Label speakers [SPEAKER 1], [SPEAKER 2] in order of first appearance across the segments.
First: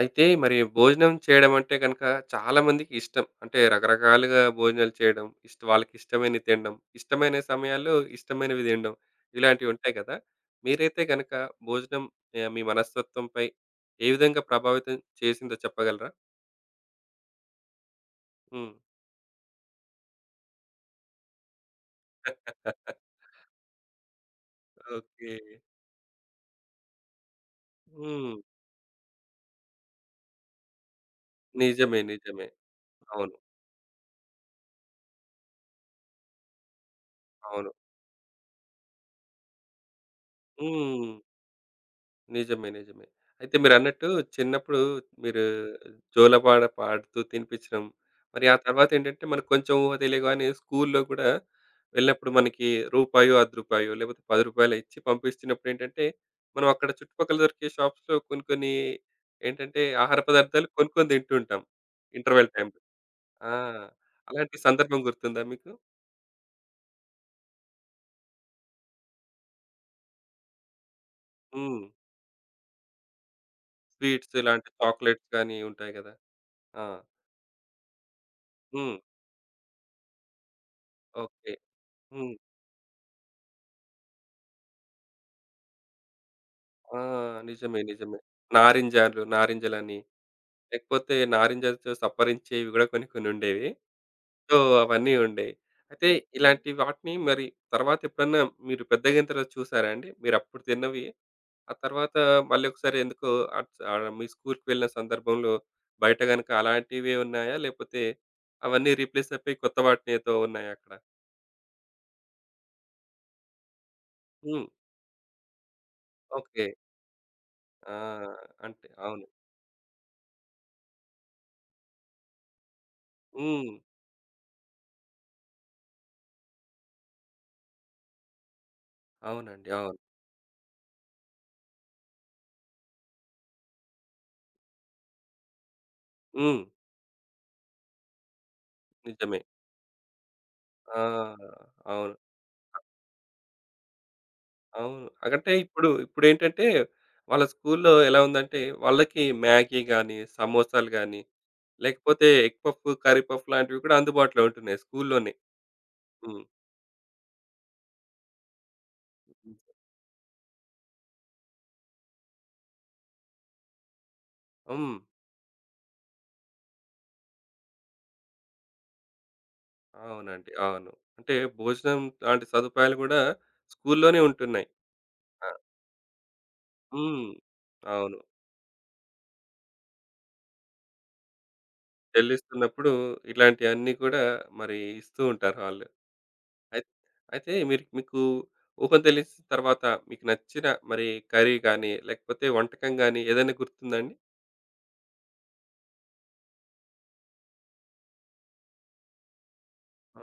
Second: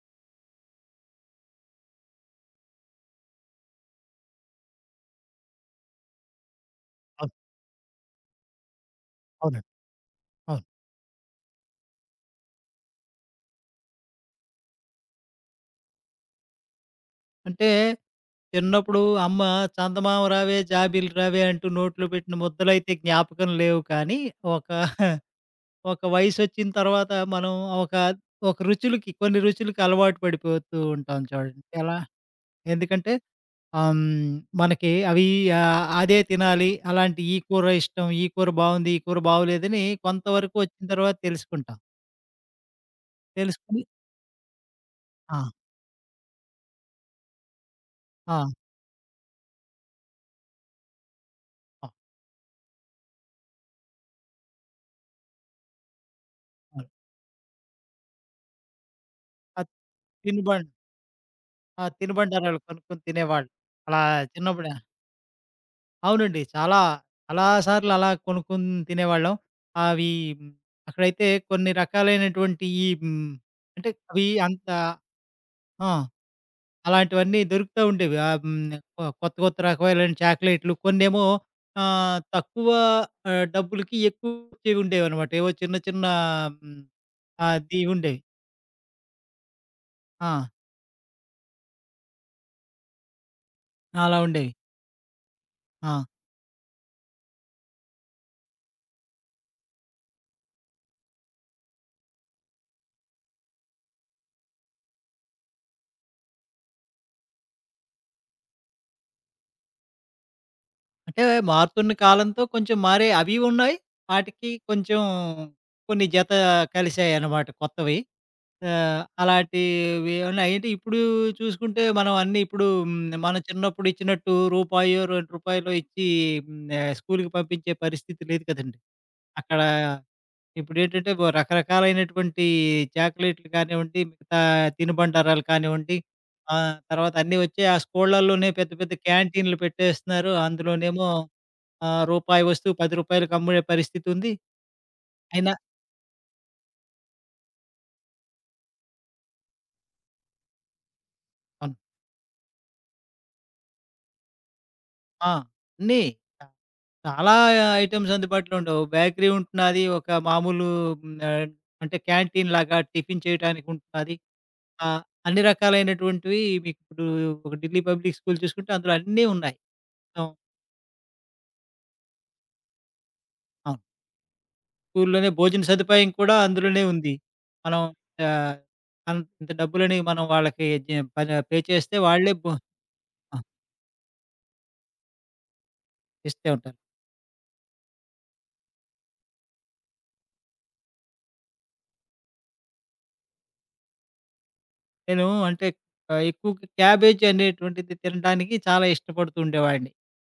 [SPEAKER 1] అయితే మరి భోజనం చేయడం అంటే గనక చాలా మందికి ఇష్టం. అంటే రకరకాలుగా భోజనాలు చేయడం, ఇష్ట వాళ్ళకిష్టమైనవి తినడం,
[SPEAKER 2] అవును.
[SPEAKER 1] ఇష్టమైన సమయాల్లో ఇష్టమైనవి తినడం
[SPEAKER 2] అవునండి.
[SPEAKER 1] ఇలాంటివి ఉంటాయి కదా!
[SPEAKER 2] అవును.
[SPEAKER 1] మీరైతే గనక భోజనం మీ మనస్తత్వంపై ఏ విధంగా ప్రభావితం చేసిందో చెప్పగలరా?
[SPEAKER 2] అంటే,
[SPEAKER 1] హ్మ్.
[SPEAKER 2] చిన్నప్పుడు అమ్మ చందమామ రావే, జాబిల్లి రావే అంటూ నోట్లో పెట్టిన ముద్దలైతే జ్ఞాపకం లేవు కానీ, ఒక
[SPEAKER 1] ఓకే.
[SPEAKER 2] ఒక వయసొచ్చిన తర్వాత మనం ఒక
[SPEAKER 1] హ్మ్.
[SPEAKER 2] ఒక రుచులకి, కొన్ని రుచులకి అలవాటు పడిపోతూ ఉంటాం చూడండి.
[SPEAKER 1] నిజమే. నిజమే.
[SPEAKER 2] ఎందుకంటే
[SPEAKER 1] అవును.
[SPEAKER 2] ఆహ్, హ్మ్, మనకి అవి అదే తినాలి, అలాంటి ఈ కూర
[SPEAKER 1] అవును.
[SPEAKER 2] ఇష్టం, ఈ కూర బావుంది, ఈ కూర బాగోలేదని కొంతవరకు వచ్చిన
[SPEAKER 1] హ్మ్.
[SPEAKER 2] తర్వాత తెలుసుకుంటాం.
[SPEAKER 1] నిజమే. నిజమే. అయితే
[SPEAKER 2] తెలుసుకొని
[SPEAKER 1] మీరన్నట్టు చిన్నప్పుడు మీరు
[SPEAKER 2] ఆ!
[SPEAKER 1] జోలపాట పాడుతూ తినిపించడం,
[SPEAKER 2] ఆ!
[SPEAKER 1] మరి ఆ తర్వాతేంటంటే మనకు కొంచెం ఊహ తెలియగానే స్కూల్‌లో కూడా
[SPEAKER 2] ఆ!
[SPEAKER 1] వెళ్ళినప్పుడు మనకి రూపాయో, ₹10 లేకపోతే ₹10 ఇచ్చి పంపిస్తున్నప్పుడేంటంటే, మనం
[SPEAKER 2] అవును.
[SPEAKER 1] అక్కడ చుట్టుపక్కల దొరికే షాప్స్‌లో కొన్ని కొన్ని
[SPEAKER 2] ఆ
[SPEAKER 1] ఏంటంటే ఆహార పదార్థాలు
[SPEAKER 2] తినుబండ్
[SPEAKER 1] కొనుక్కొని తింటూ ఉంటాం
[SPEAKER 2] ఆ!
[SPEAKER 1] ఇంటర్వెల్
[SPEAKER 2] తినుబండారాలు
[SPEAKER 1] టైమ్‌లో.
[SPEAKER 2] కొనుక్కొని తినేవాళ్ళు.
[SPEAKER 1] ఆ!
[SPEAKER 2] అలా
[SPEAKER 1] అలాంటి
[SPEAKER 2] చిన్నప్పుడే
[SPEAKER 1] సందర్భం గుర్తుందా మీకు?
[SPEAKER 2] అవునండి. చాలా, చాలా సార్లు అలా కొనుక్కొని తినేవాళ్ళం. అవి హ్మ్, అక్కడైతే కొన్ని
[SPEAKER 1] హ్మ్.
[SPEAKER 2] రకాలైనటువంటి అంటే అవి
[SPEAKER 1] స్వీట్స్ ఇలాంటి
[SPEAKER 2] అంత
[SPEAKER 1] చాక్లెట్స్ గాని
[SPEAKER 2] ఆ!
[SPEAKER 1] ఉంటాయి కదా! ఆ!
[SPEAKER 2] అలాంటివన్నీ దొరుకుతా ఉండేవి.
[SPEAKER 1] హ్మ్.
[SPEAKER 2] కొత్త, కొత్త రకమైన చాక్లెట్‌లు కొన్నేమో
[SPEAKER 1] ఓకే. హ్మ్.
[SPEAKER 2] తక్కువ డబ్బులకి ఎక్కువచ్చేవి ఉండేవనమాట. ఏవో చిన్న, చిన్న హ్మ్,
[SPEAKER 1] ఆ! నిజమే.
[SPEAKER 2] అది
[SPEAKER 1] నిజమే.
[SPEAKER 2] ఉండేవి.
[SPEAKER 1] నారింజలు, నారింజలని
[SPEAKER 2] ఆ!
[SPEAKER 1] లేకపోతే నారింజలతో సప్పరించేవి గూడా కొన్ని కొన్నుండేవి.
[SPEAKER 2] అలా ఉండేవి.
[SPEAKER 1] సో, అవన్నీ ఉండేవి.
[SPEAKER 2] ఆ!
[SPEAKER 1] అయితే ఇలాంటి వాటిని మరి తర్వాత ఎప్పుడన్నా మీరు పెద్దగయిన తర్వాత చూసారా అండి? మీరప్పుడు తిన్నవి, ఆ తర్వాత మళ్ళీ ఒకసారి ఎందుకో అట్ మీ స్కూలుకి వెళ్ళిన సందర్భంలో బయట గనుక అలాంటివే ఉన్నాయా? లేపోతే అవన్నీ రీప్లేస్ అయిపోయి కొత్త వాటినితో ఉన్నాయా అక్కడ?
[SPEAKER 2] అంటే మారుతున్న కాలంతో కొంచెం మారాయి. అవి ఉన్నాయి. ఆటికి
[SPEAKER 1] హ్మ్.
[SPEAKER 2] కొంచెం కొన్ని జత
[SPEAKER 1] ఓకే.
[SPEAKER 2] కలిసాయన్నమాట
[SPEAKER 1] ఆ!
[SPEAKER 2] కొత్తవి.
[SPEAKER 1] అంటే అవును.
[SPEAKER 2] అలాంటివి ఉన్నాయి. అంటే ఇప్పుడు చూసుకుంటే మనం అన్నీ ఇప్పుడు. మనం
[SPEAKER 1] హ్మ్.
[SPEAKER 2] చిన్నప్పుడు ఇచ్చినట్టు రూపాయో, రూ. 2 ఇచ్చి స్కూలుకి పంపించే పరిస్థితి లేదు కదండీ. అక్కడ
[SPEAKER 1] అవునండి. అవును.
[SPEAKER 2] ఇప్పుడేంటంటే రకరకాలైనటువంటి చాక్లెట్‌లు కానివ్వండి, మిగతా తినుబండారాలు కానివ్వండి, ఆ!
[SPEAKER 1] హ్మ్.
[SPEAKER 2] తర్వాత అన్నీ వచ్చాయి. ఆ స్కూళ్ళల్లోనే పెద్ద పెద్ద
[SPEAKER 1] నిజమే.
[SPEAKER 2] క్యాంటీన్‌లు పెట్టేస్తున్నారు.
[SPEAKER 1] ఆ!
[SPEAKER 2] అందులోనేమో ఆ!
[SPEAKER 1] అవును.
[SPEAKER 2] రూపాయి వస్తువు రూ. 10కి అమ్ముడే పరిస్థితుంది.
[SPEAKER 1] అవును. అంటే
[SPEAKER 2] అయినా
[SPEAKER 1] ఇప్పుడేంటంటే వాళ్ళ స్కూల్లో ఎలా ఉందంటే వాళ్ళకి మ్యాగీ గాని, సమోసాలు గాని,
[SPEAKER 2] అవును.
[SPEAKER 1] లేకపోతే ఎగ్ పఫ్, కర్రీ పఫ్ లాంటివి కూడా అందుబాటులో ఉంటున్నాయి
[SPEAKER 2] ఆ!
[SPEAKER 1] స్కూల్లోనే.
[SPEAKER 2] అన్నీ
[SPEAKER 1] హ్మ్.
[SPEAKER 2] చా చాలా ఐటెమ్స్ అందుబాటులో ఉండవు. బేకరీ ఉంటున్నాది. ఒక మామూలు హ్మ్, ఆహ్, అంటే క్యాంటీన్‌లాగా టిఫిన్ చేయడానికి ఉంటున్నాది.
[SPEAKER 1] హ్మ్.
[SPEAKER 2] అన్ని రకాలైనటువంటివి మీకిప్పుడు ఒక ఢిల్లీ పబ్లిక్ స్కూల్ చూసుకుంటే అందులో అన్నీ ఉన్నాయి. అవును.
[SPEAKER 1] అవునండి. అవును. అంటే భోజనం లాంటి సదుపాయాలు కూడా
[SPEAKER 2] అవును.
[SPEAKER 1] స్కూల్లోనే ఉంటున్నాయి.
[SPEAKER 2] స్కూల్లోనే
[SPEAKER 1] ఆ!
[SPEAKER 2] భోజన సదుపాయం కూడా అందులోనే ఉంది.
[SPEAKER 1] హ్మ్.
[SPEAKER 2] మనం
[SPEAKER 1] అవును.
[SPEAKER 2] ఆహ్, ఇంత డబ్బులని మనం వాళ్ళకి జ ప పే చేస్తే వాళ్ళే భో
[SPEAKER 1] చెల్లిస్తున్నప్పుడు
[SPEAKER 2] ఆ!
[SPEAKER 1] ఇలాంటియన్నీ కూడా మరి ఇస్తూ ఉంటారు వాళ్ళు.
[SPEAKER 2] ఇస్తే ఉంటారు.
[SPEAKER 1] అయి అయితే మీరు మీకు ఊహ తెలిసిన తర్వాత మీకు నచ్చిన మరి కర్రీ గానీ, లేకపోతే వంటకం గానీ ఏదైనా గుర్తుందాండి?
[SPEAKER 2] నేను అంటే ఎక్కువ క్యాబేజ్ అనేటువంటిది తినడానికి చాలా ఇష్టపడుతూ ఉండేవాడిని.
[SPEAKER 1] ఆ!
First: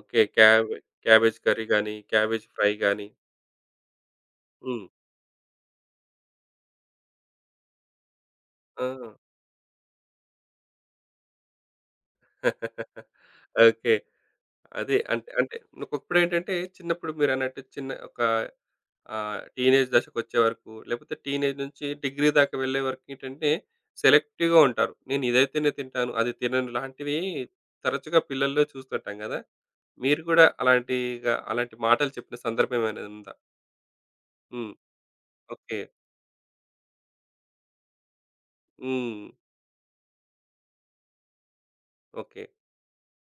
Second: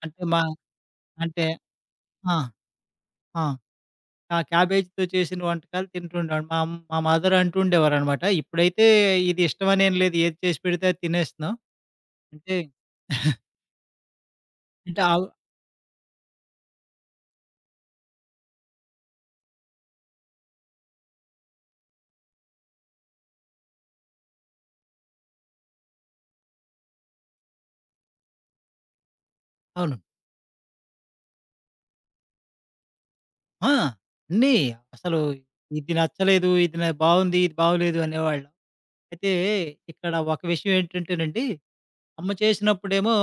[SPEAKER 1] ఓకే.
[SPEAKER 2] అంటే మా
[SPEAKER 1] క్యాబేజ్
[SPEAKER 2] అంటే
[SPEAKER 1] కర్రీ గానీ,
[SPEAKER 2] ఆ!
[SPEAKER 1] క్యాబేజ్ ఫ్రై గానీ.
[SPEAKER 2] ఆ! ఆ
[SPEAKER 1] హ్మ్.
[SPEAKER 2] క్యాబేజ్‌తో చేసిన వంటకాలు తింటుండేవాడిని. మా మదర్ అంటూ ఉండేవారనమాట. ఇప్పుడైతే
[SPEAKER 1] ఆ!
[SPEAKER 2] ఇది ఇష్టమనేం లేదు. ఏది చేసి పెడితే అది తినేస్తున్నాం. అంటే
[SPEAKER 1] ఓకే. అదే
[SPEAKER 2] అంటే
[SPEAKER 1] అంటే అంటే ఒకప్పుడేంటంటే చిన్నప్పుడు మీరన్నట్టు చిన్న ఒక టీనేజ్ దశకొచ్చే వరకు, లేకపోతే టీనేజ్ నుంచి డిగ్రీ దాకా వెళ్ళే వరకేంటంటే సెలెక్టివ్‌గా ఉంటారు. నేను ఇదైతేనే తింటాను, అది తినను లాంటివి తరచుగా పిల్లల్లో చూస్తుంటాం గదా!
[SPEAKER 2] అవును.
[SPEAKER 1] మీరు కూడా అలాంటిగా అలాంటి మాటలు చెప్పిన సందర్భం ఏమైనా ఉందా?
[SPEAKER 2] ఆ! అన్నీ
[SPEAKER 1] హ్మ్.
[SPEAKER 2] అసలు
[SPEAKER 1] ఓకే.
[SPEAKER 2] ఇది నచ్చలేదు, ఇది న బావుంది, ఇది బాగోలేదు అనేవాళ్ళం.
[SPEAKER 1] హ్మ్.
[SPEAKER 2] అయితే ఇక్కడ ఒక విషయం ఏంటంటేనండి, అమ్మ
[SPEAKER 1] ఓకే.
[SPEAKER 2] చేసినప్పుడేమో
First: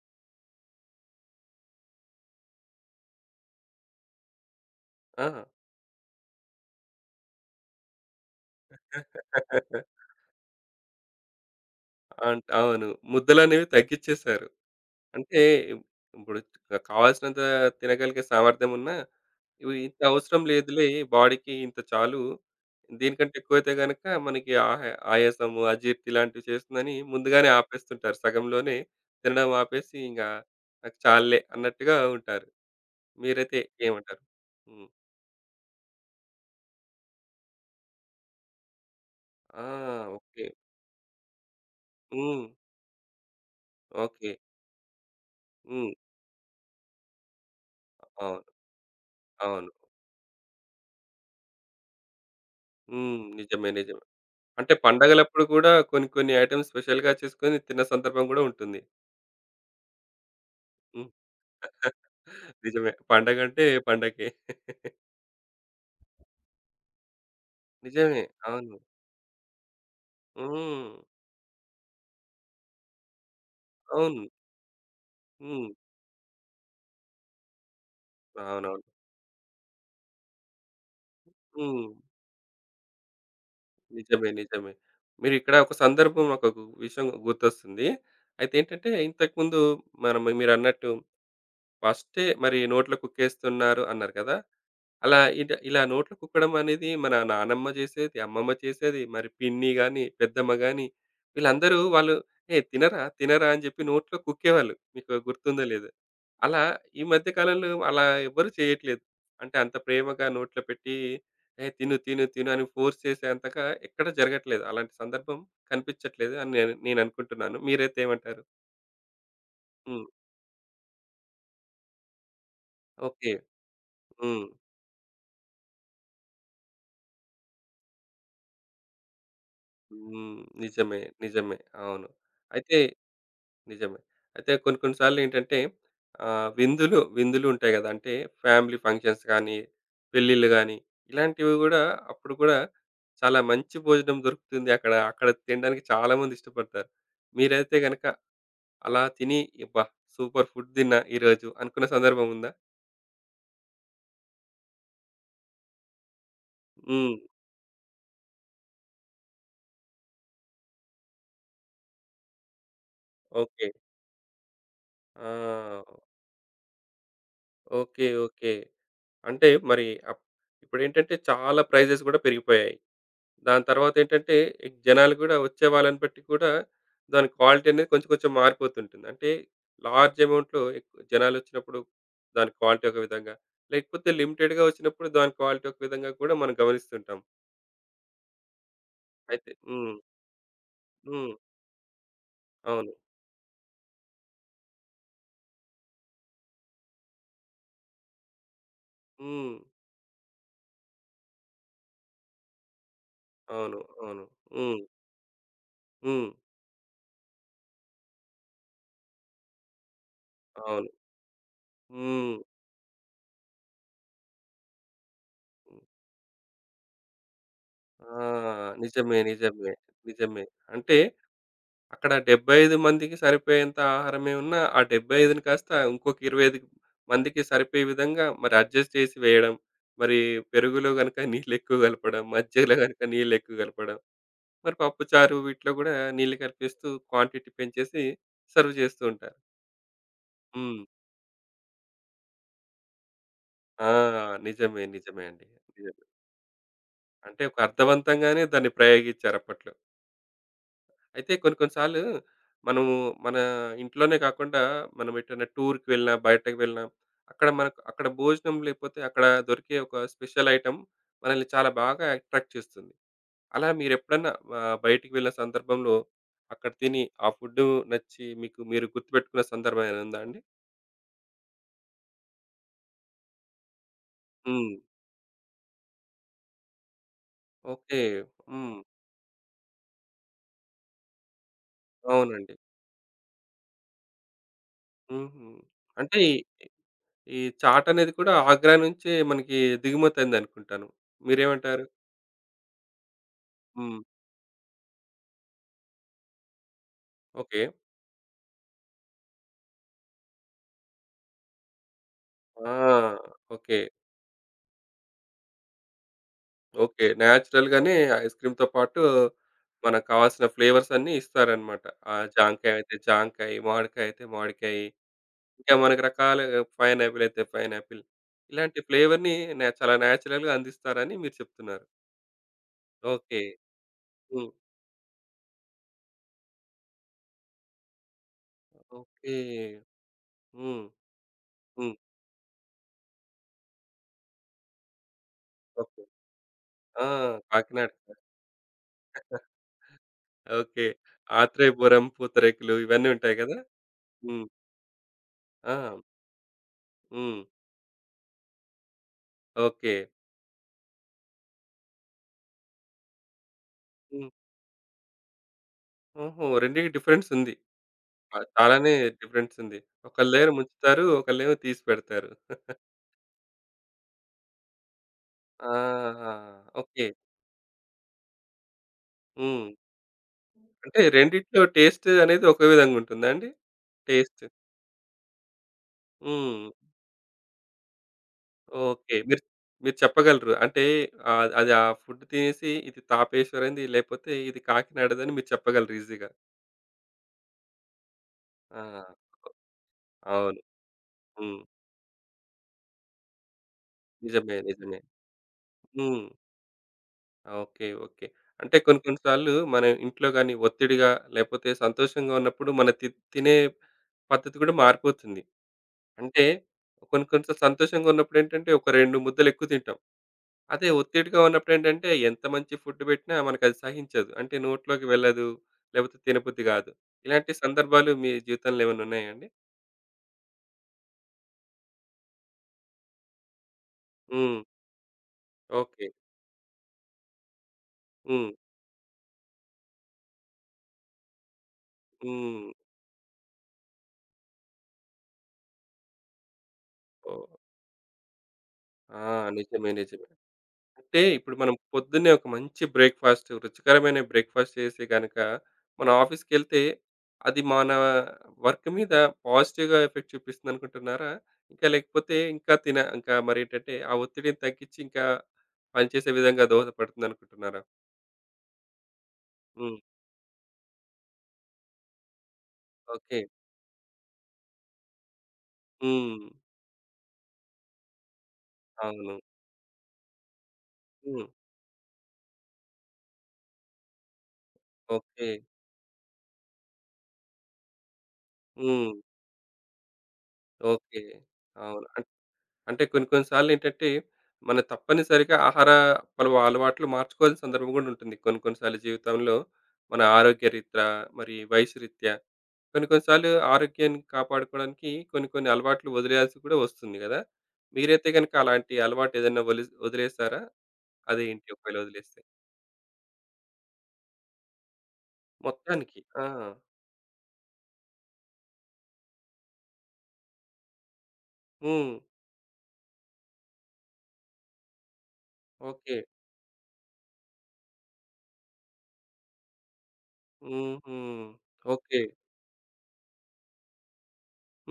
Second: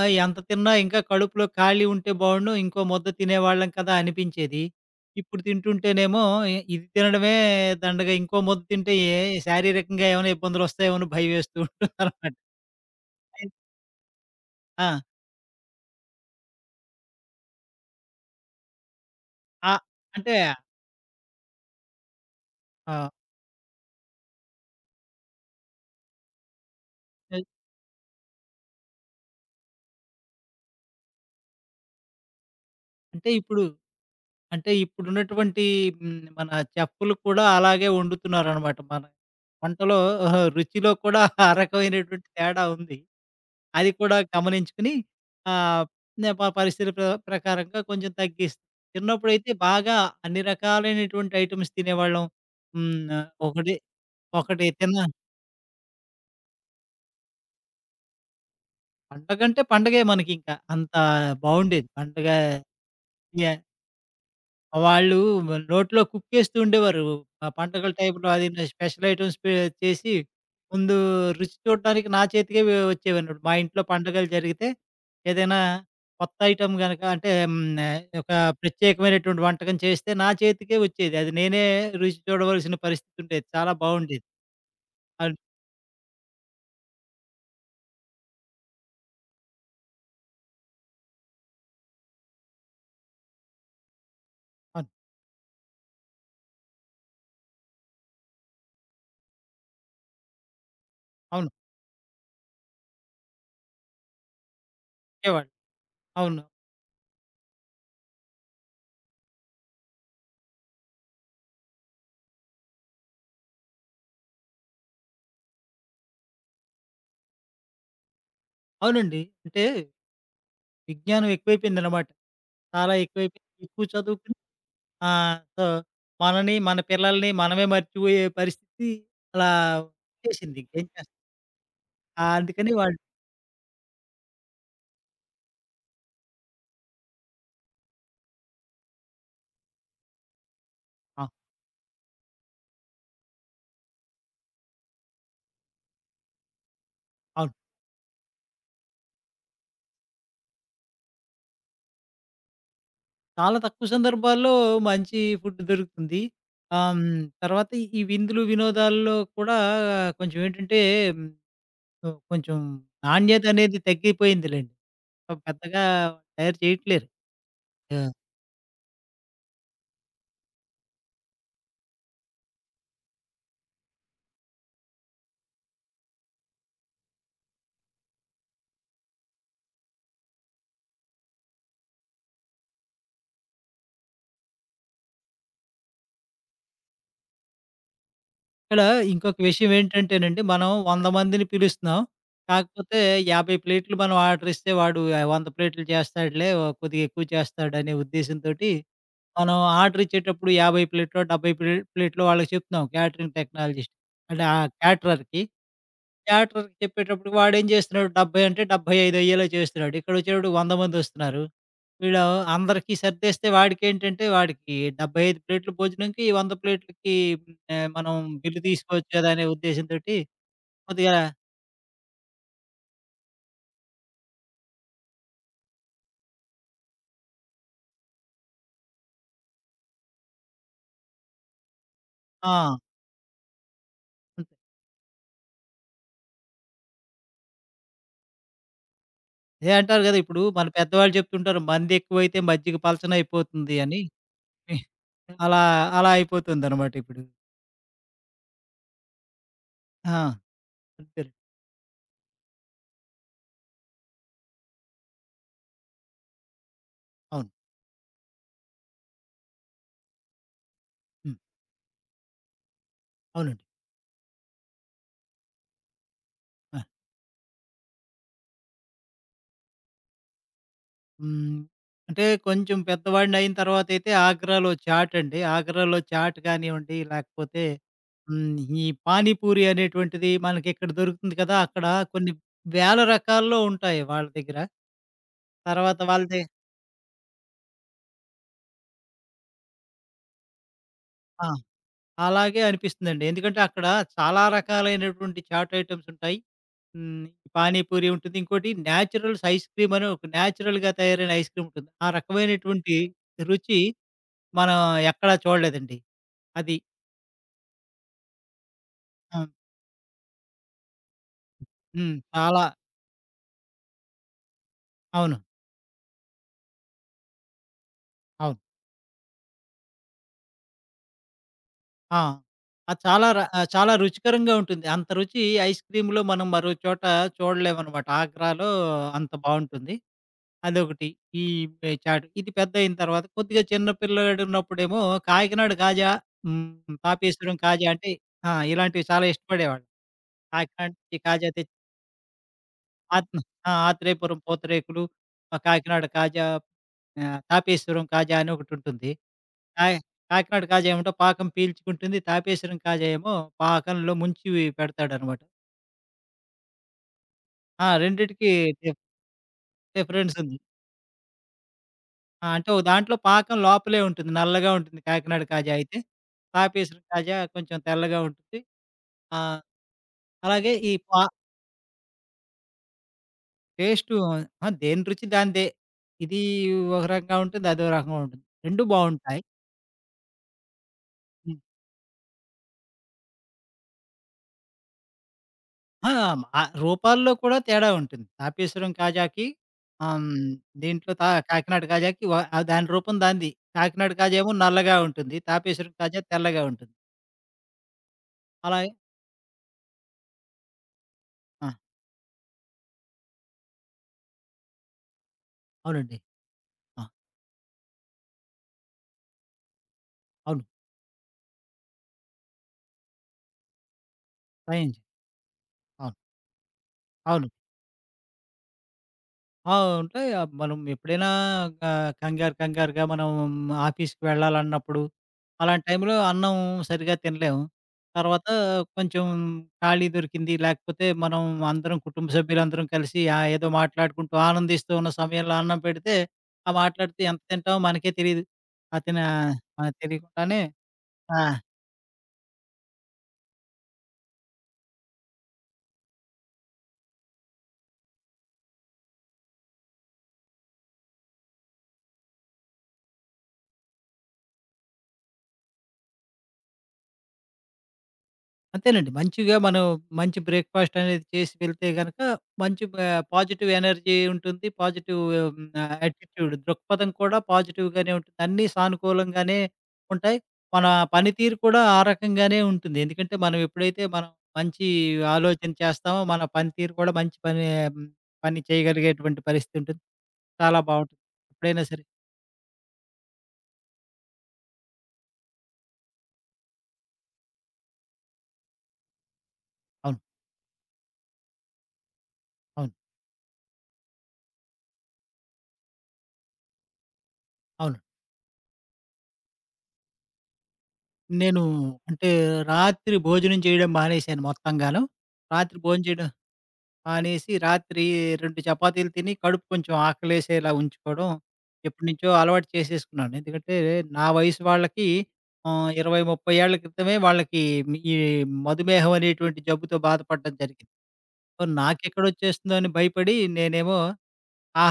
[SPEAKER 2] ఎంత తిన్నా ఇంకా కడుపులో ఖాళీ ఉంటే బావుండు. ఇంకో ముద్ద తినేవాళ్ళం కదా అనిపించేది.
[SPEAKER 1] ఆ!
[SPEAKER 2] ఇప్పుడు తింటుంటేనేమో ఇది తినడమే దండగ. ఇంకో ముద్ద తింటే శారీరకంగా ఏమైనా ఇబ్బందులొస్తాయేమో అని భయమేస్తూ ఉంటుందనమాట.
[SPEAKER 1] అవును.
[SPEAKER 2] అయి
[SPEAKER 1] ముద్దలనేవి తగ్గిచ్చేశారు.
[SPEAKER 2] ఆ!
[SPEAKER 1] అంటే ఇప్పుడు కావాల్సినంత తినగలిగే సామర్థ్యం ఉన్నా,
[SPEAKER 2] ఆ!
[SPEAKER 1] ఇవి ఇంత
[SPEAKER 2] అంటే
[SPEAKER 1] అవసరం లేదులే బాడీకి ఇంత చాలు.
[SPEAKER 2] ఆహ్,
[SPEAKER 1] దీనికంటే ఎక్కువైతే గనక మనకి ఆయాసము, అజీర్తి ఇలాంటివి చేస్తుందని
[SPEAKER 2] అయి
[SPEAKER 1] ముందుగానే ఆపేస్తుంటారు. సగంలోనే తినడం ఆపేసి ఇంక నాకు చాలులే అన్నట్టుగా ఉంటారు.
[SPEAKER 2] అంటే
[SPEAKER 1] మీరైతే
[SPEAKER 2] ఇప్పుడు
[SPEAKER 1] ఏమంటారు?
[SPEAKER 2] అంటే
[SPEAKER 1] హ్మ్.
[SPEAKER 2] ఇప్పుడున్నటువంటి మన చెఫ్‌లు కూడా అలాగే వండుతున్నారనమాట. మన
[SPEAKER 1] ఆ!
[SPEAKER 2] వంటలో ఆ,
[SPEAKER 1] ఓకే.
[SPEAKER 2] రుచిలో కూడా ఆ రకమైనటువంటి
[SPEAKER 1] హ్మ్.
[SPEAKER 2] తేడా ఉంది. అది కూడా
[SPEAKER 1] ఓకే.
[SPEAKER 2] గమనించుకుని ఆహ్,
[SPEAKER 1] హ్మ్.
[SPEAKER 2] నే ప పరిస్థితి ప్రకారంగా కొంచెం
[SPEAKER 1] అవును.
[SPEAKER 2] చిన్నప్పుడైతే
[SPEAKER 1] అవును.
[SPEAKER 2] బాగా అన్ని రకాలైనటువంటి ఐటెమ్స్ తినేవాళ్ళం. హ్మ్.
[SPEAKER 1] హ్మ్. నిజమే.
[SPEAKER 2] ఒకటి,
[SPEAKER 1] నిజమే.
[SPEAKER 2] ఒకటి
[SPEAKER 1] అంటే
[SPEAKER 2] తిన్న
[SPEAKER 1] పండగలప్పుడు కూడా కొన్ని కొన్ని ఐటెమ్స్ స్పెషల్‌గా చేసుకొని తిన్న సందర్భం గూడా ఉంటుంది.
[SPEAKER 2] పండగంటే పండగే మనకింక. అంత
[SPEAKER 1] హ్మ్.
[SPEAKER 2] బావుండేది. పండగ
[SPEAKER 1] నిజమే.
[SPEAKER 2] య
[SPEAKER 1] పండగంటే పండగే.
[SPEAKER 2] వాళ్ళు నోట్లో కుక్కేస్తూ ఉండేవారు. ఆ పండగల
[SPEAKER 1] నిజమే.
[SPEAKER 2] టైంలో అది
[SPEAKER 1] అవును.
[SPEAKER 2] స్పెషల్ ఐటెమ్స్ పె చేసి
[SPEAKER 1] హ్మ్.
[SPEAKER 2] ముందు రుచి చూడడానికి నా చేతికే వచ్చేవన్నమాట. మా ఇంట్లో
[SPEAKER 1] అవును.
[SPEAKER 2] పండగలు జరిగితే ఏదైనా
[SPEAKER 1] హ్మ్.
[SPEAKER 2] కొత్త ఐటెమ్ గనక అంటే ఒక
[SPEAKER 1] అవునవును.
[SPEAKER 2] ప్రత్యేకమైనటువంటి వంటకం చేస్తే నా చేతికే వచ్చేది. అది నేనే
[SPEAKER 1] హ్మ్.
[SPEAKER 2] రుచి చూడవలసిన పరిస్థితి ఉండేది. చాలా బావుండేది.
[SPEAKER 1] నిజమే. నిజమే.
[SPEAKER 2] అవును.
[SPEAKER 1] మీరిక్కడ ఒక సందర్భం నాకొక విషయం గుర్తొస్తుంది. అయితే ఏంటంటే ఇంతకుముందు మనం మీరన్నట్టు ఫస్టే మరి నోట్లో కుక్కేస్తున్నారు అన్నారు కదా!
[SPEAKER 2] అవును.
[SPEAKER 1] అలా ఇలా నోట్లో కుక్కడం అనేది మన నానమ్మ చేసేది, అమ్మమ్మ చేసేది, మరి పిన్ని గాని, పెద్దమ్మ గాని
[SPEAKER 2] అవును.
[SPEAKER 1] వీళ్ళందరూ వాళ్ళు "ఏయ్! తినరా, తినరా" అని చెప్పి నోట్లో కుక్కేవాళ్ళు. మీకు
[SPEAKER 2] ఇచ్చేవాళ్ళు.
[SPEAKER 1] గుర్తుందో లేదో.
[SPEAKER 2] అవును.
[SPEAKER 1] అలా ఈ మధ్య కాలంలో అలా ఎవ్వరు చేయట్లేదు. అంటే అంత ప్రేమగా నోట్లో పెట్టి "ఏయ్! తిను, తిను, తిను" అని ఫోర్స్ చేసేంతగా ఎక్కడ జరగట్లేదు. అలాంటి సందర్భం కనిపించట్లేదు అని నేననుకుంటున్నాను. మీరైతే ఏమంటారు?
[SPEAKER 2] అవునండి. అంటే
[SPEAKER 1] హ్మ్.
[SPEAKER 2] విజ్ఞానం ఎక్కువైపోయిందనమాట. చాలా
[SPEAKER 1] ఓకే.
[SPEAKER 2] ఎక్కువైపోయింది. ఎక్కువ చదువుకుని
[SPEAKER 1] హ్మ్.
[SPEAKER 2] ఆ! సో, మనని, మన పిల్లల్ని మనమే మర్చిపోయే పరిస్థితి అలా
[SPEAKER 1] హ్మ్.
[SPEAKER 2] వచ్చేసింది. ఏం
[SPEAKER 1] నిజమే.
[SPEAKER 2] చేస్తాం?
[SPEAKER 1] నిజమే. అవును.
[SPEAKER 2] అందుకని
[SPEAKER 1] అయితే
[SPEAKER 2] వాళ్ళు
[SPEAKER 1] నిజమే. అయితే కొన్ని కొన్ని సార్లేంటంటే విందులు, విందులు ఉంటాయి గదా! అంటే ఫ్యామిలీ ఫంక్షన్స్ గానీ, పెళ్ళిళ్ళు గానీ,
[SPEAKER 2] ఆ!
[SPEAKER 1] ఇలాంటివి గూడా అప్పుడు గూడా చాలా మంచి భోజనం దొరుకుతుంది అక్కడ. అక్కడ తినడానికి చాలా మంది ఇష్టపడతారు.
[SPEAKER 2] అవును.
[SPEAKER 1] మీరైతే గనక అలా తిని అబ్బా! సూపర్ ఫుడ్ తిన్నా ఈరోజు అనుకున్న సందర్భం ఉందా?
[SPEAKER 2] చాలా తక్కువ సందర్భాల్లో మంచి ఫుడ్ దొరుకుతుంది. ఆహ్,
[SPEAKER 1] హ్మ్.
[SPEAKER 2] హ్మ్, తర్వాత ఈ ఈ విందులు, వినోదాల్లో కూడా కొంచెం ఏంటంటే, హ్మ్, కొంచెం
[SPEAKER 1] ఓకే.
[SPEAKER 2] నాణ్యతనేది తగ్గిపోయిందిలెండి.
[SPEAKER 1] ఆ!
[SPEAKER 2] పెద్దగా తయారు చేయట్లేరు. ఆ!
[SPEAKER 1] ఓకే. ఓకే. అంటే మరి అప్ ఇప్పుడేంటంటే చాలా ప్రైజెస్ గూడా పెరిగిపోయాయి. దాని తర్వాతేంటంటే జనాలు గూడా వచ్చే వాళ్ళని బట్టి కూడా దాని క్వాలిటీ అనేది కొంచెం కొంచెం మారిపోతుంటుంది. అంటే లార్జ్ అమౌంట్‌లో ఎక్కువ జనాలొచ్చినప్పుడు దాని క్వాలిటీ ఒక విధంగా, లేకపోతే లిమిటెడ్‌గా వచ్చినప్పుడు దాని క్వాలిటీ ఒక విధంగా కూడా మనం గమనిస్తుంటాం.
[SPEAKER 2] ఇక్కడ ఇంకొక
[SPEAKER 1] అయితే
[SPEAKER 2] విషయం
[SPEAKER 1] హ్మ్.
[SPEAKER 2] ఏంటంటేనండి, మనం 100
[SPEAKER 1] హ్మ్.
[SPEAKER 2] మందిని పిలుస్తున్నాం.
[SPEAKER 1] అవును.
[SPEAKER 2] కాకపోతే 50 ప్లేట్లు మనం ఆర్డర్ ఇస్తే వాడు 100 ప్లేట్లు చేస్తాడులే ఓ, కొద్దిగా ఎక్కువ చేస్తాడనే ఉద్దేశంతోటి,
[SPEAKER 1] హ్మ్.
[SPEAKER 2] మనం ఆర్డర్ ఇచ్చేటప్పుడు 50 ప్లేటో, 70 ప్లేటో వాళ్ళకి చెప్తున్నాం క్యాటరింగ్
[SPEAKER 1] అవును.
[SPEAKER 2] టెక్నాలజిస్ట్
[SPEAKER 1] అవును.
[SPEAKER 2] అంటే ఆ
[SPEAKER 1] హ్మ్.
[SPEAKER 2] క్యాటరర్‌కి.
[SPEAKER 1] హ్మ్.
[SPEAKER 2] క్యాటరర్‌కి చెప్పేటప్పుడు వాడేం చేస్తున్నాడు 70 అంటే 75 అయ్యేలా చేస్తున్నాడు. ఇక్కడొచ్చేటప్పుడు 100
[SPEAKER 1] అవును.
[SPEAKER 2] మందొస్తున్నారు. వీడు
[SPEAKER 1] హ్మ్.
[SPEAKER 2] అందరికీ సర్దేస్తే వాడికేంటంటే వాడికి 75 ప్లేట్‌ల భోజనంకి 100 ప్లేట్‌లకి మనం
[SPEAKER 1] ఆ!
[SPEAKER 2] బిల్లు తీసుకోవచ్చు
[SPEAKER 1] నిజమే.
[SPEAKER 2] కదా! అనే
[SPEAKER 1] నిజమే.
[SPEAKER 2] ఉద్దేశ్యంతోటి
[SPEAKER 1] నిజమే. అంటే
[SPEAKER 2] కొద్దిగా
[SPEAKER 1] అక్కడ 75 మందికి సరిపోయేంత ఆహారమే ఉన్నా, ఆ 75ని కాస్త ఇంకొక 25 మందికి సరిపోయే విధంగా మరి అడ్జస్ట్ చేసి వేయడం. మరి పెరుగులో గనుక నీళ్ళెక్కువ కలపడం, మజ్జిగలో
[SPEAKER 2] ఆ!
[SPEAKER 1] గనుక నీళ్ళెక్కువ కలపడం,
[SPEAKER 2] అంతే.
[SPEAKER 1] మరి పప్పు చారు వీటిలో గూడా నీళ్ళు కలిపేస్తూ క్వాంటిటీ పెంచేసి సర్వ్ చేస్తూ ఉంటారు.
[SPEAKER 2] అదే అంటారు కదా! ఇప్పుడు మన
[SPEAKER 1] హ్మ్.
[SPEAKER 2] పెద్దవాళ్ళు చెప్తుంటారు మందెక్కువైతే మజ్జిగ పలచనయిపోతుంది
[SPEAKER 1] ఆ!
[SPEAKER 2] అని.
[SPEAKER 1] నిజమే. నిజమే అండి.
[SPEAKER 2] అలా
[SPEAKER 1] నిజమే.
[SPEAKER 2] అలా అయిపోతుందనమాట ఇప్పుడు.
[SPEAKER 1] అంటే ఒక అర్థవంతంగానే దాన్ని ప్రయోగించారప్పట్లో.
[SPEAKER 2] ఆ!
[SPEAKER 1] అయితే
[SPEAKER 2] అంతేనండి.
[SPEAKER 1] కొన్ని కొన్ని సార్లు మనము మన ఇంట్లోనే కాకుండా మనం ఎటైనా టూర్‌కి వెళ్ళినా, బయటకి వెళ్ళినా అక్కడ
[SPEAKER 2] అవును.
[SPEAKER 1] మనకు అక్కడ భోజనం లేకపోతే అక్కడ దొరికే ఒక స్పెషల్ ఐటెమ్
[SPEAKER 2] హ్మ్.
[SPEAKER 1] మనల్ని చాలా బాగా అట్రాక్ట్ చేస్తుంది.
[SPEAKER 2] అవునండి.
[SPEAKER 1] అలా మీరెప్పుడన్నా బయటికి వెళ్ళిన సందర్భంలో అక్కడ
[SPEAKER 2] ఆ!
[SPEAKER 1] తిని ఆ ఫుడ్ నచ్చి మీకు మీరు గుర్తుపెట్టుకున్న సందర్భం ఏమైనా ఉందా అండి?
[SPEAKER 2] హ్మ్. అంటే కొంచెం పెద్దవాడినయిన తర్వాతయితే ఆగ్రాలో
[SPEAKER 1] హ్మ్.
[SPEAKER 2] చాట్ అండి. ఆగ్రాలో చాట్ కానివ్వండి, లేకపోతే
[SPEAKER 1] ఓకే.
[SPEAKER 2] హ్మ్.
[SPEAKER 1] హ్మ్.
[SPEAKER 2] ఈ పానీపూరి అనేటువంటిది మనకిక్కడ దొరుకుతుంది కదా! అక్కడ కొన్ని
[SPEAKER 1] అవునండి.
[SPEAKER 2] వేల రకాల్లో ఉంటాయి వాళ్ళ దగ్గర.
[SPEAKER 1] హుహు.
[SPEAKER 2] తర్వాత
[SPEAKER 1] అంటే ఈ
[SPEAKER 2] వాళ్ళది
[SPEAKER 1] ఈ చాట్ అనేది కూడా ఆగ్రా నుంచే మనకి దిగుమతయిందనుకుంటాను.
[SPEAKER 2] ఆ!
[SPEAKER 1] మీరేమంటారు?
[SPEAKER 2] అలాగే అనిపిస్తుందండి. ఎందుకంటే అక్కడ
[SPEAKER 1] హ్మ్.
[SPEAKER 2] చాలా రకాలైనటువంటి చాట్ ఐటెమ్స్ ఉంటాయి. హ్మ్.
[SPEAKER 1] ఓకే.
[SPEAKER 2] పానీపూరి ఉంటుంది. ఇంకోటి నేచురల్స్ ఐస్ క్రీమ్ అని ఒక నేచురల్‌గా తయారైన ఐస్ క్రీమ్ ఉంటుంది. ఆ
[SPEAKER 1] ఆ!
[SPEAKER 2] రకమైనటువంటి
[SPEAKER 1] ఓకే.
[SPEAKER 2] రుచి మనం ఎక్కడా చూడలేదండి. అది.
[SPEAKER 1] ఓకే. నేచురల్‌గానే ఐస్ క్రీమ్‌తో పాటు
[SPEAKER 2] ఆ!
[SPEAKER 1] మనకు కావాల్సిన ఫ్లేవర్స్ అన్నీ ఇస్తారనమాట. ఆ
[SPEAKER 2] హ్మ్.
[SPEAKER 1] జాంకాయ అయితే జాంకాయ, మామిడికాయ అయితే మామిడికాయ,
[SPEAKER 2] అవును.
[SPEAKER 1] ఇంకా మనకు రకాలుగా పైనాపిల్ అయితే పైనాపిల్.
[SPEAKER 2] అవును.
[SPEAKER 1] ఇలాంటి ఫ్లేవర్‌ని నే చాలా నేచురల్‌గా అందిస్తారని మీరు చెప్తున్నారు.
[SPEAKER 2] ఆ! అది చాలా
[SPEAKER 1] ఓకే.
[SPEAKER 2] చాలా
[SPEAKER 1] హ్మ్.
[SPEAKER 2] రుచికరంగా ఉంటుంది. అంత రుచి ఐస్ క్రీమ్‌లో మనం మరో చోట చూడలేమనమాట. ఆగ్రాలో అంత
[SPEAKER 1] ఓకే.
[SPEAKER 2] బావుంటుంది.
[SPEAKER 1] హ్మ్.
[SPEAKER 2] అదొకటి. ఈ పే
[SPEAKER 1] హ్మ్.
[SPEAKER 2] చాట్ ఇది పెద్దయిన తర్వాత కొద్దిగా చిన్న పిల్లాడున్నప్పుడేమో కాకినాడ
[SPEAKER 1] ఓకే.
[SPEAKER 2] కాజా, హ్మ్.
[SPEAKER 1] ఆ!
[SPEAKER 2] తాపేశ్వరం కాజా
[SPEAKER 1] కాకినాడ.
[SPEAKER 2] అంటే ఆ! ఇలాంటివి చాలా ఇష్టపడేవాళ్ళం.
[SPEAKER 1] ఓకే.
[SPEAKER 2] కాకినాడ నుంచి కాజా తెచ్చి
[SPEAKER 1] ఆత్రేయపురం పూతరేకులు ఇవన్నీ
[SPEAKER 2] ఆత్
[SPEAKER 1] ఉంటాయి కదా!
[SPEAKER 2] ఆ! ఆత్రేయపురం
[SPEAKER 1] హ్మ్.
[SPEAKER 2] పూతరేకులు, ఆ
[SPEAKER 1] ఆ!
[SPEAKER 2] కాకినాడ కాజా,
[SPEAKER 1] హ్మ్.
[SPEAKER 2] తాపేశ్వరం కాజా అని ఒకటుంటుంది.
[SPEAKER 1] ఓకే.
[SPEAKER 2] కాయ్ కాకినాడ కాజేయమేంటో పాకం పీల్చుకుంటుంది. తాపేశ్వరం కాజేయేమో పాకంలో
[SPEAKER 1] హ్మ్.
[SPEAKER 2] ముంచి పెడతాడనమాట.
[SPEAKER 1] ఓహో! రెండిటికి డిఫరెన్స్ ఉంది.
[SPEAKER 2] ఆ!
[SPEAKER 1] ఆ!
[SPEAKER 2] రెండిటికి
[SPEAKER 1] చాలానే
[SPEAKER 2] డిఫ్
[SPEAKER 1] డిఫరెన్స్ ఉంది. ఒకళ్ళేమో
[SPEAKER 2] డిఫరెన్సుంది.
[SPEAKER 1] ముంచుతారు. ఒకళ్ళేమో తీసి పెడతారు.
[SPEAKER 2] ఆ! అంటే ఒక దాంట్లో పాకం లోపలే ఉంటుంది. నల్లగా ఉంటుంది కాకినాడ కాజా అయితే.
[SPEAKER 1] ఆహా!
[SPEAKER 2] తాపేశ్వరం
[SPEAKER 1] ఓకే.
[SPEAKER 2] కాజా కొంచెం తెల్లగా ఉంటుంది. ఆ!
[SPEAKER 1] హ్మ్.
[SPEAKER 2] అలాగే ఈ
[SPEAKER 1] అంటే
[SPEAKER 2] పా
[SPEAKER 1] రెండిట్లో టేస్ట్ అనేది ఒకే విధంగా ఉంటుందా అండి?
[SPEAKER 2] Taste
[SPEAKER 1] taste.
[SPEAKER 2] ఆ! దేని రుచి దానిదే. ఇది
[SPEAKER 1] హ్మ్.
[SPEAKER 2] ఒక రకంగా ఉంటుంది. అదో రకంగా ఉంటుంది. 2
[SPEAKER 1] ఓకే. మీరు
[SPEAKER 2] బావుంటాయి.
[SPEAKER 1] మీరు చెప్పగలరు. అంటే అది ఆ ఫుడ్ తినేసి ఇది తాపేశ్వరంది లేకపోతే ఇది కాకినాడదని మీరు చెప్పగలరు
[SPEAKER 2] ఆ!
[SPEAKER 1] ఈజీగా.
[SPEAKER 2] ఆ రూపాల్లో కూడా తేడా ఉంటుంది. తాపేశ్వరం
[SPEAKER 1] ఆ!
[SPEAKER 2] కాజాకి ఆహ్, హ్మ్,
[SPEAKER 1] అవును.
[SPEAKER 2] దీంట్లో తా
[SPEAKER 1] హ్మ్.
[SPEAKER 2] కాకినాడ కాజాకి దాని రూపం దానిది. కాకినాడ కాజా ఏమో
[SPEAKER 1] నిజమే.
[SPEAKER 2] నల్లగా
[SPEAKER 1] నిజమే.
[SPEAKER 2] ఉంటుంది. తాపేశ్వరం కాజా
[SPEAKER 1] హ్మ్.
[SPEAKER 2] తెల్లగా ఉంటుంది.
[SPEAKER 1] ఓకే. ఓకే. అంటే
[SPEAKER 2] అలాగే
[SPEAKER 1] కొన్ని కొన్ని సార్లు మనం ఇంట్లో గాని ఒత్తిడిగా లేపోతే
[SPEAKER 2] ఆ!
[SPEAKER 1] సంతోషంగా ఉన్నప్పుడు మన తినే పద్ధతి కూడా మారిపోతుంది.
[SPEAKER 2] అవునండి.
[SPEAKER 1] అంటే
[SPEAKER 2] ఆ!
[SPEAKER 1] కొన్ని కొన్ని సార్లు సంతోషంగా ఉన్నప్పుడేంటంటే ఒక 2 ముద్దలెక్కువ తింటాం.
[SPEAKER 2] అవును.
[SPEAKER 1] అదే ఒత్తిడిగా ఉన్నప్పుడేంటంటే ఎంత మంచి ఫుడ్ పెట్టినా మనకది సహించదు. అంటే
[SPEAKER 2] సాయం చే
[SPEAKER 1] నోట్లోకి వెళ్ళదు. లేపోతే
[SPEAKER 2] అవును.
[SPEAKER 1] తినబుద్ధి గాదు.
[SPEAKER 2] అవును.
[SPEAKER 1] ఇలాంటి సందర్భాలు మీ జీవితంలో ఏమైనా ఉన్నాయా అండి?
[SPEAKER 2] ఆ! ఉంటాయి. మనం ఎప్పుడైనా క కంగారు కంగారుగా మనం ఆఫీస్‌కి
[SPEAKER 1] హ్మ్.
[SPEAKER 2] వెళ్ళాలన్నప్పుడు, అలాంటి
[SPEAKER 1] ఓకే.
[SPEAKER 2] టైంలో అన్నం సరిగ్గా తినలేము. తర్వాత
[SPEAKER 1] హ్మ్.
[SPEAKER 2] కొంచెం ఖాళీ దొరికింది. లేకపోతే మనం కుటుంబ
[SPEAKER 1] హ్మ్.
[SPEAKER 2] సభ్యులందరం కలిసి ఏదో మాట్లాడుకుంటూ ఆనందిస్తూ ఉన్న సమయంలో అన్నం పెడితే, ఆ మాట్లాడితే ఎంత
[SPEAKER 1] ఓహ్!
[SPEAKER 2] తింటామో మనకే తెలీదు. ఆ తిన
[SPEAKER 1] ఆ! నిజమే.
[SPEAKER 2] మనకు
[SPEAKER 1] నిజమే.
[SPEAKER 2] తెలియకుండానే
[SPEAKER 1] అంటే
[SPEAKER 2] ఆ!
[SPEAKER 1] ఇప్పుడు మనం పొద్దున్నే ఒక మంచి బ్రేక్‌ఫాస్ట్, రుచికరమైన బ్రేక్‌ఫాస్ట్ చేసి గనక మన ఆఫీస్‌కెళ్తే అది మన వర్క్ మీద పాజిటివ్‌గా ఎఫెక్ట్ చూపిస్తుందనుకుంటున్నారా? ఇంకా లేకపోతే ఇంకా తిన ఇంకా మరేంటంటే ఆ ఒత్తిడిని తగ్గించి ఇంకా పనిచేసే విధంగా దోహదపడుతుందనుకుంటున్నారా?
[SPEAKER 2] అంతేనండి. మంచిగా మనం
[SPEAKER 1] హ్మ్.
[SPEAKER 2] మంచి బ్రేక్‌ఫాస్ట్ అనేది చేసి వెళ్తే గనక మంచి
[SPEAKER 1] ఓకే.
[SPEAKER 2] పాజిటివ్ ఎనర్జీ ఉంటుంది.
[SPEAKER 1] హ్మ్.
[SPEAKER 2] యాటిట్యూడ్ దృక్పథం కూడా పాజిటివ్‌గానే ఉంటుంది. అన్నీ
[SPEAKER 1] అవును.
[SPEAKER 2] సానుకూలంగానే ఉంటాయి. మన
[SPEAKER 1] హ్మ్.
[SPEAKER 2] పనితీరు కూడా ఆ రకంగానే ఉంటుంది. ఎందుకంటే మనం ఎప్పుడైతే మనం మంచి
[SPEAKER 1] ఓకే.
[SPEAKER 2] ఆలోచన చేస్తామో మన పనితీరు కూడా మంచి పని హ్మ్. పని
[SPEAKER 1] హ్మ్.
[SPEAKER 2] చేయగలిగేటువంటి పరిస్థితి ఉంటుంది. చాలా
[SPEAKER 1] ఓకే.
[SPEAKER 2] బావుంటుంది. ఎప్పుడైనా సరే.
[SPEAKER 1] అవును. అంటే కొన్ని కొన్ని సార్లు ఏంటంటే, మన తప్పనిసరిగా ఆహార అలవాట్లు మార్చుకోవాల్సిన సందర్భం గూడా ఉంటుంది. కొన్ని కొన్ని సార్లు జీవితంలో
[SPEAKER 2] అవును.
[SPEAKER 1] మన ఆరోగ్యరీత్యా, మరి వయసు రీత్యా
[SPEAKER 2] అవును.
[SPEAKER 1] కొన్ని కొన్ని సార్లు ఆరోగ్యాన్ని కాపాడుకోవడానికి కొన్ని కొన్ని అలవాట్లు వదిలేయాల్సి కూడా వస్తుంది గదా!
[SPEAKER 2] అవును.
[SPEAKER 1] మీరైతే గనుక అలాంటి అలవాటు ఏదైనా వదిలేసారా?
[SPEAKER 2] నేను
[SPEAKER 1] అదేంటి ఒకవేళ
[SPEAKER 2] అంటే
[SPEAKER 1] వదిలేస్తే?
[SPEAKER 2] రాత్రి భోజనం చేయడం మానేశాను మొత్తంగాను. రాత్రి
[SPEAKER 1] మొత్తానికి.
[SPEAKER 2] భోంచేయడం
[SPEAKER 1] ఆ!
[SPEAKER 2] మానేసి రాత్రి 2 చపాతీలు తిని కడుపు కొంచెం ఆకలేసేలా ఉంచుకోవడం
[SPEAKER 1] హ్మ్.
[SPEAKER 2] ఎప్పటినుంచో అలవాటు చేసేసుకున్నాను. ఎందుకంటే నా వయసు వాళ్ళకి
[SPEAKER 1] ఓకే.
[SPEAKER 2] 20, 30 ఏళ్ల క్రితమే వాళ్ళకి ఈ మధుమేహం అనేటువంటి జబ్బుతో బాధపడడం జరిగింది.
[SPEAKER 1] హుహు.
[SPEAKER 2] So,
[SPEAKER 1] okay.
[SPEAKER 2] నాకెక్కడొచ్చేస్తుందో అని భయపడి నేనేమో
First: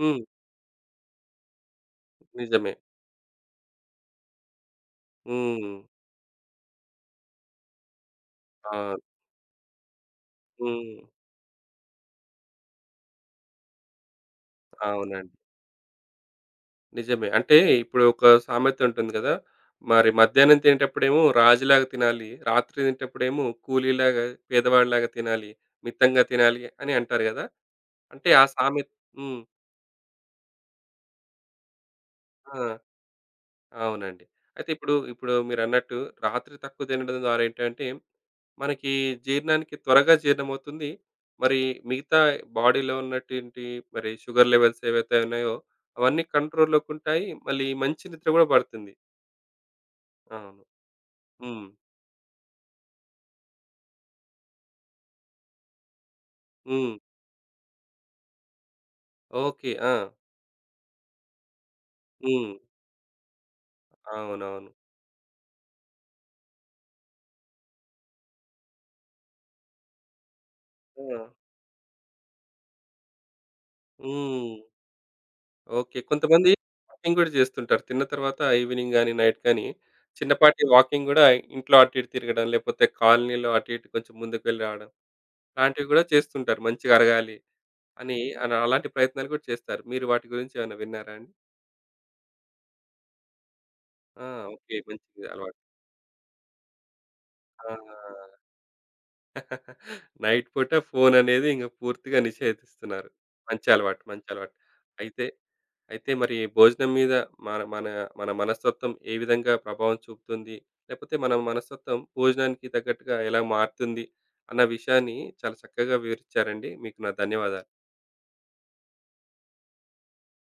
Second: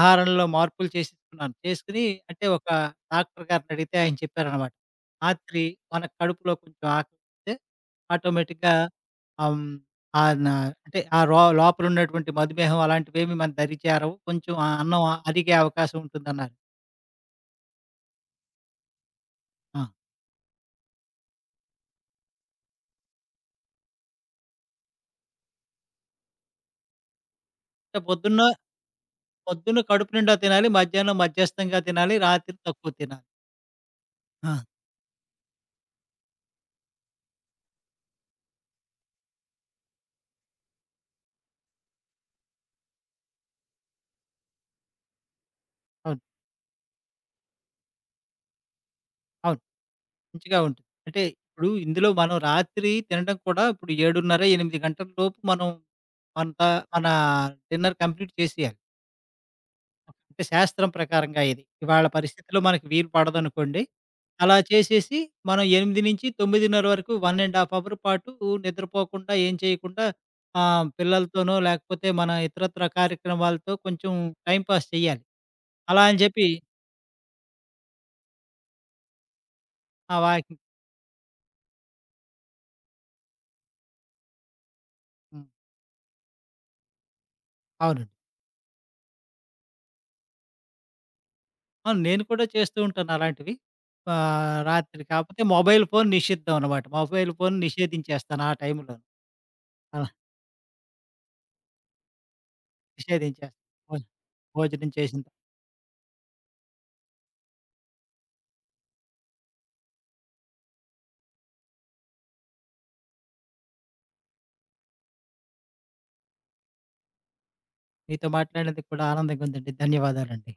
[SPEAKER 1] హ్మ్.
[SPEAKER 2] మార్పులు చేసేసుకున్నాను. చేసుకొని అంటే ఒక
[SPEAKER 1] నిజమే.
[SPEAKER 2] డాక్టర్ గారిని అడిగితే ఆయన చెప్పారనమాట. రాత్రి
[SPEAKER 1] హ్మ్.
[SPEAKER 2] మన కడుపులో కొంచెం ఆకలిస్తే ఆటోమేటిక్‌గా
[SPEAKER 1] అవును.
[SPEAKER 2] ఆహ్, హ్మ్, ఆహ్, న
[SPEAKER 1] హ్మ్.
[SPEAKER 2] అంటే ఆ ర లోపల ఉన్నటువంటి మధుమేహం అలాంటివేమి మన దరి చేరవు. కొంచెం ఆ అన్నం
[SPEAKER 1] అవునండి.
[SPEAKER 2] అరిగే అవకాశం ఉంటుందన్నారు.
[SPEAKER 1] నిజమే. అంటే ఇప్పుడు ఒక సామెత ఉంటుంది గదా!
[SPEAKER 2] ఆ!
[SPEAKER 1] మరి మధ్యాహ్నం తినేటప్పుడేమో రాజులాగా తినాలి. రాత్రి తినేటప్పుడేమో కూలీలాగా, పేదవాడిలాగా తినాలి. మితంగా తినాలి అని అంటారు గదా!
[SPEAKER 2] అంటే
[SPEAKER 1] అంటే ఆ
[SPEAKER 2] పొద్దున్న
[SPEAKER 1] సామెత హ్మ్.
[SPEAKER 2] పొద్దున్న కడుపు నిండా తినాలి. మధ్యాహ్నం మధ్యస్థంగా తినాలి. రాత్రి
[SPEAKER 1] ఆ!
[SPEAKER 2] తక్కువ తినాలి.
[SPEAKER 1] అవునండి.
[SPEAKER 2] ఆ!
[SPEAKER 1] అయితే ఇప్పుడు మీరన్నట్టు రాత్రి తక్కువ తినడం ద్వారా ఏంటంటే, మనకి జీర్ణానికి త్వరగా జీర్ణమవుతుంది. మరి మిగతా బాడీలో ఉన్నటువంటి మరి షుగర్ లెవెల్స్ ఏవైతే ఉన్నాయో,
[SPEAKER 2] అవును.
[SPEAKER 1] అవన్నీ కంట్రోల్‌లోకి ఉంటాయి. మళ్ళీ మంచి నిద్ర గూడా పడుతుంది.
[SPEAKER 2] అవును. మంచిగా
[SPEAKER 1] అవును.
[SPEAKER 2] ఉంటుంది. అంటే
[SPEAKER 1] హ్మ్.
[SPEAKER 2] ఇప్పుడు ఇందులో మనం రాత్రి తినడం కూడా ఇప్పుడు 7:30, 8 గంటల లోపు మనం అంత
[SPEAKER 1] హ్మ్.
[SPEAKER 2] మన డిన్నర్ కంప్లీట్ చేసేయాలి.
[SPEAKER 1] ఓకే. ఆ!
[SPEAKER 2] అంటే శాస్త్రం ప్రకారంగా ఇది. ఇవాళ
[SPEAKER 1] హ్మ్.
[SPEAKER 2] పరిస్థితిలో మనకి వీలు పడదనుకోండి. అలా
[SPEAKER 1] అవునవును.
[SPEAKER 2] చేసేసి మనం 8-9:30 వరకు 1 ½ అవర్ పాటు నిద్రపోకుండా ఏం చేయకుండా
[SPEAKER 1] ఆ!
[SPEAKER 2] పిల్లలతోనో లేకపోతే మన ఇతరత్ర కార్యక్రమాలతో కొంచెం
[SPEAKER 1] హ్మ్.
[SPEAKER 2] టైమ్ పాస్ చేయాలి.
[SPEAKER 1] ఓకే.
[SPEAKER 2] అలా అని చెప్పి
[SPEAKER 1] కొంతమంది వాకింగ్ గూడా జేస్తుంటారు. తిన్న తర్వాత ఈవినింగ్ గాని, నైట్ గాని
[SPEAKER 2] ఆ! వాకింగ్
[SPEAKER 1] చిన్నపాటి వాకింగ్ గూడా ఇంట్లో అటు ఇటు తిరగడం, లేకపోతే కాలనీలో అటు ఇటు కొంచెం ముందుకు వెళ్ళి రావడం
[SPEAKER 2] హ్మ్.
[SPEAKER 1] లాంటివి గూడా చేస్తుంటారు. మంచిగా అరగాలి
[SPEAKER 2] అవునండి.
[SPEAKER 1] అని అలా అలాంటి ప్రయత్నాలు గూడా చేస్తారు. మీరు వాటి గురించి ఏమైనా విన్నారా అండి?
[SPEAKER 2] ఆ! నేను కూడా చేస్తూ ఉంటాను అలాంటివి.
[SPEAKER 1] ఆ! ఓకే.
[SPEAKER 2] రాత్రి
[SPEAKER 1] మంచి
[SPEAKER 2] కాకపోతే
[SPEAKER 1] అలవాటు.
[SPEAKER 2] మొబైల్ ఫోన్ నిషిద్ధం అనమాట. మొబైల్ ఫోన్
[SPEAKER 1] ఆ!
[SPEAKER 2] నిషేధించేస్తాను ఆ టైంలో. అలా
[SPEAKER 1] నైట్ పూట ఫోన్ అనేది ఇంక పూర్తిగా నిషేధిస్తున్నారు.
[SPEAKER 2] నిషేధించేస్తాను.
[SPEAKER 1] మంచి అలవాటు,
[SPEAKER 2] భోజనం
[SPEAKER 1] మంచి అలవాటు.
[SPEAKER 2] భోజనం చేసిన
[SPEAKER 1] అయితే,
[SPEAKER 2] తర్వాత.
[SPEAKER 1] అయితే మరి భోజనం మీద మన మన మన మనస్తత్వం ఏ విధంగా ప్రభావం చూపుతుంది? లేకపోతే మన మనస్తత్వం భోజనానికి తగ్గట్టుగా ఎలా మారుతుంది? అన్న విషయాన్ని చాలా చక్కగా వివరించారండి. మీకు నా ధన్యవాదాలు.
[SPEAKER 2] మీతో మాట్లాడినందుకు కూడా ఆనందంగా ఉందండి. ధన్యవాదాలండి.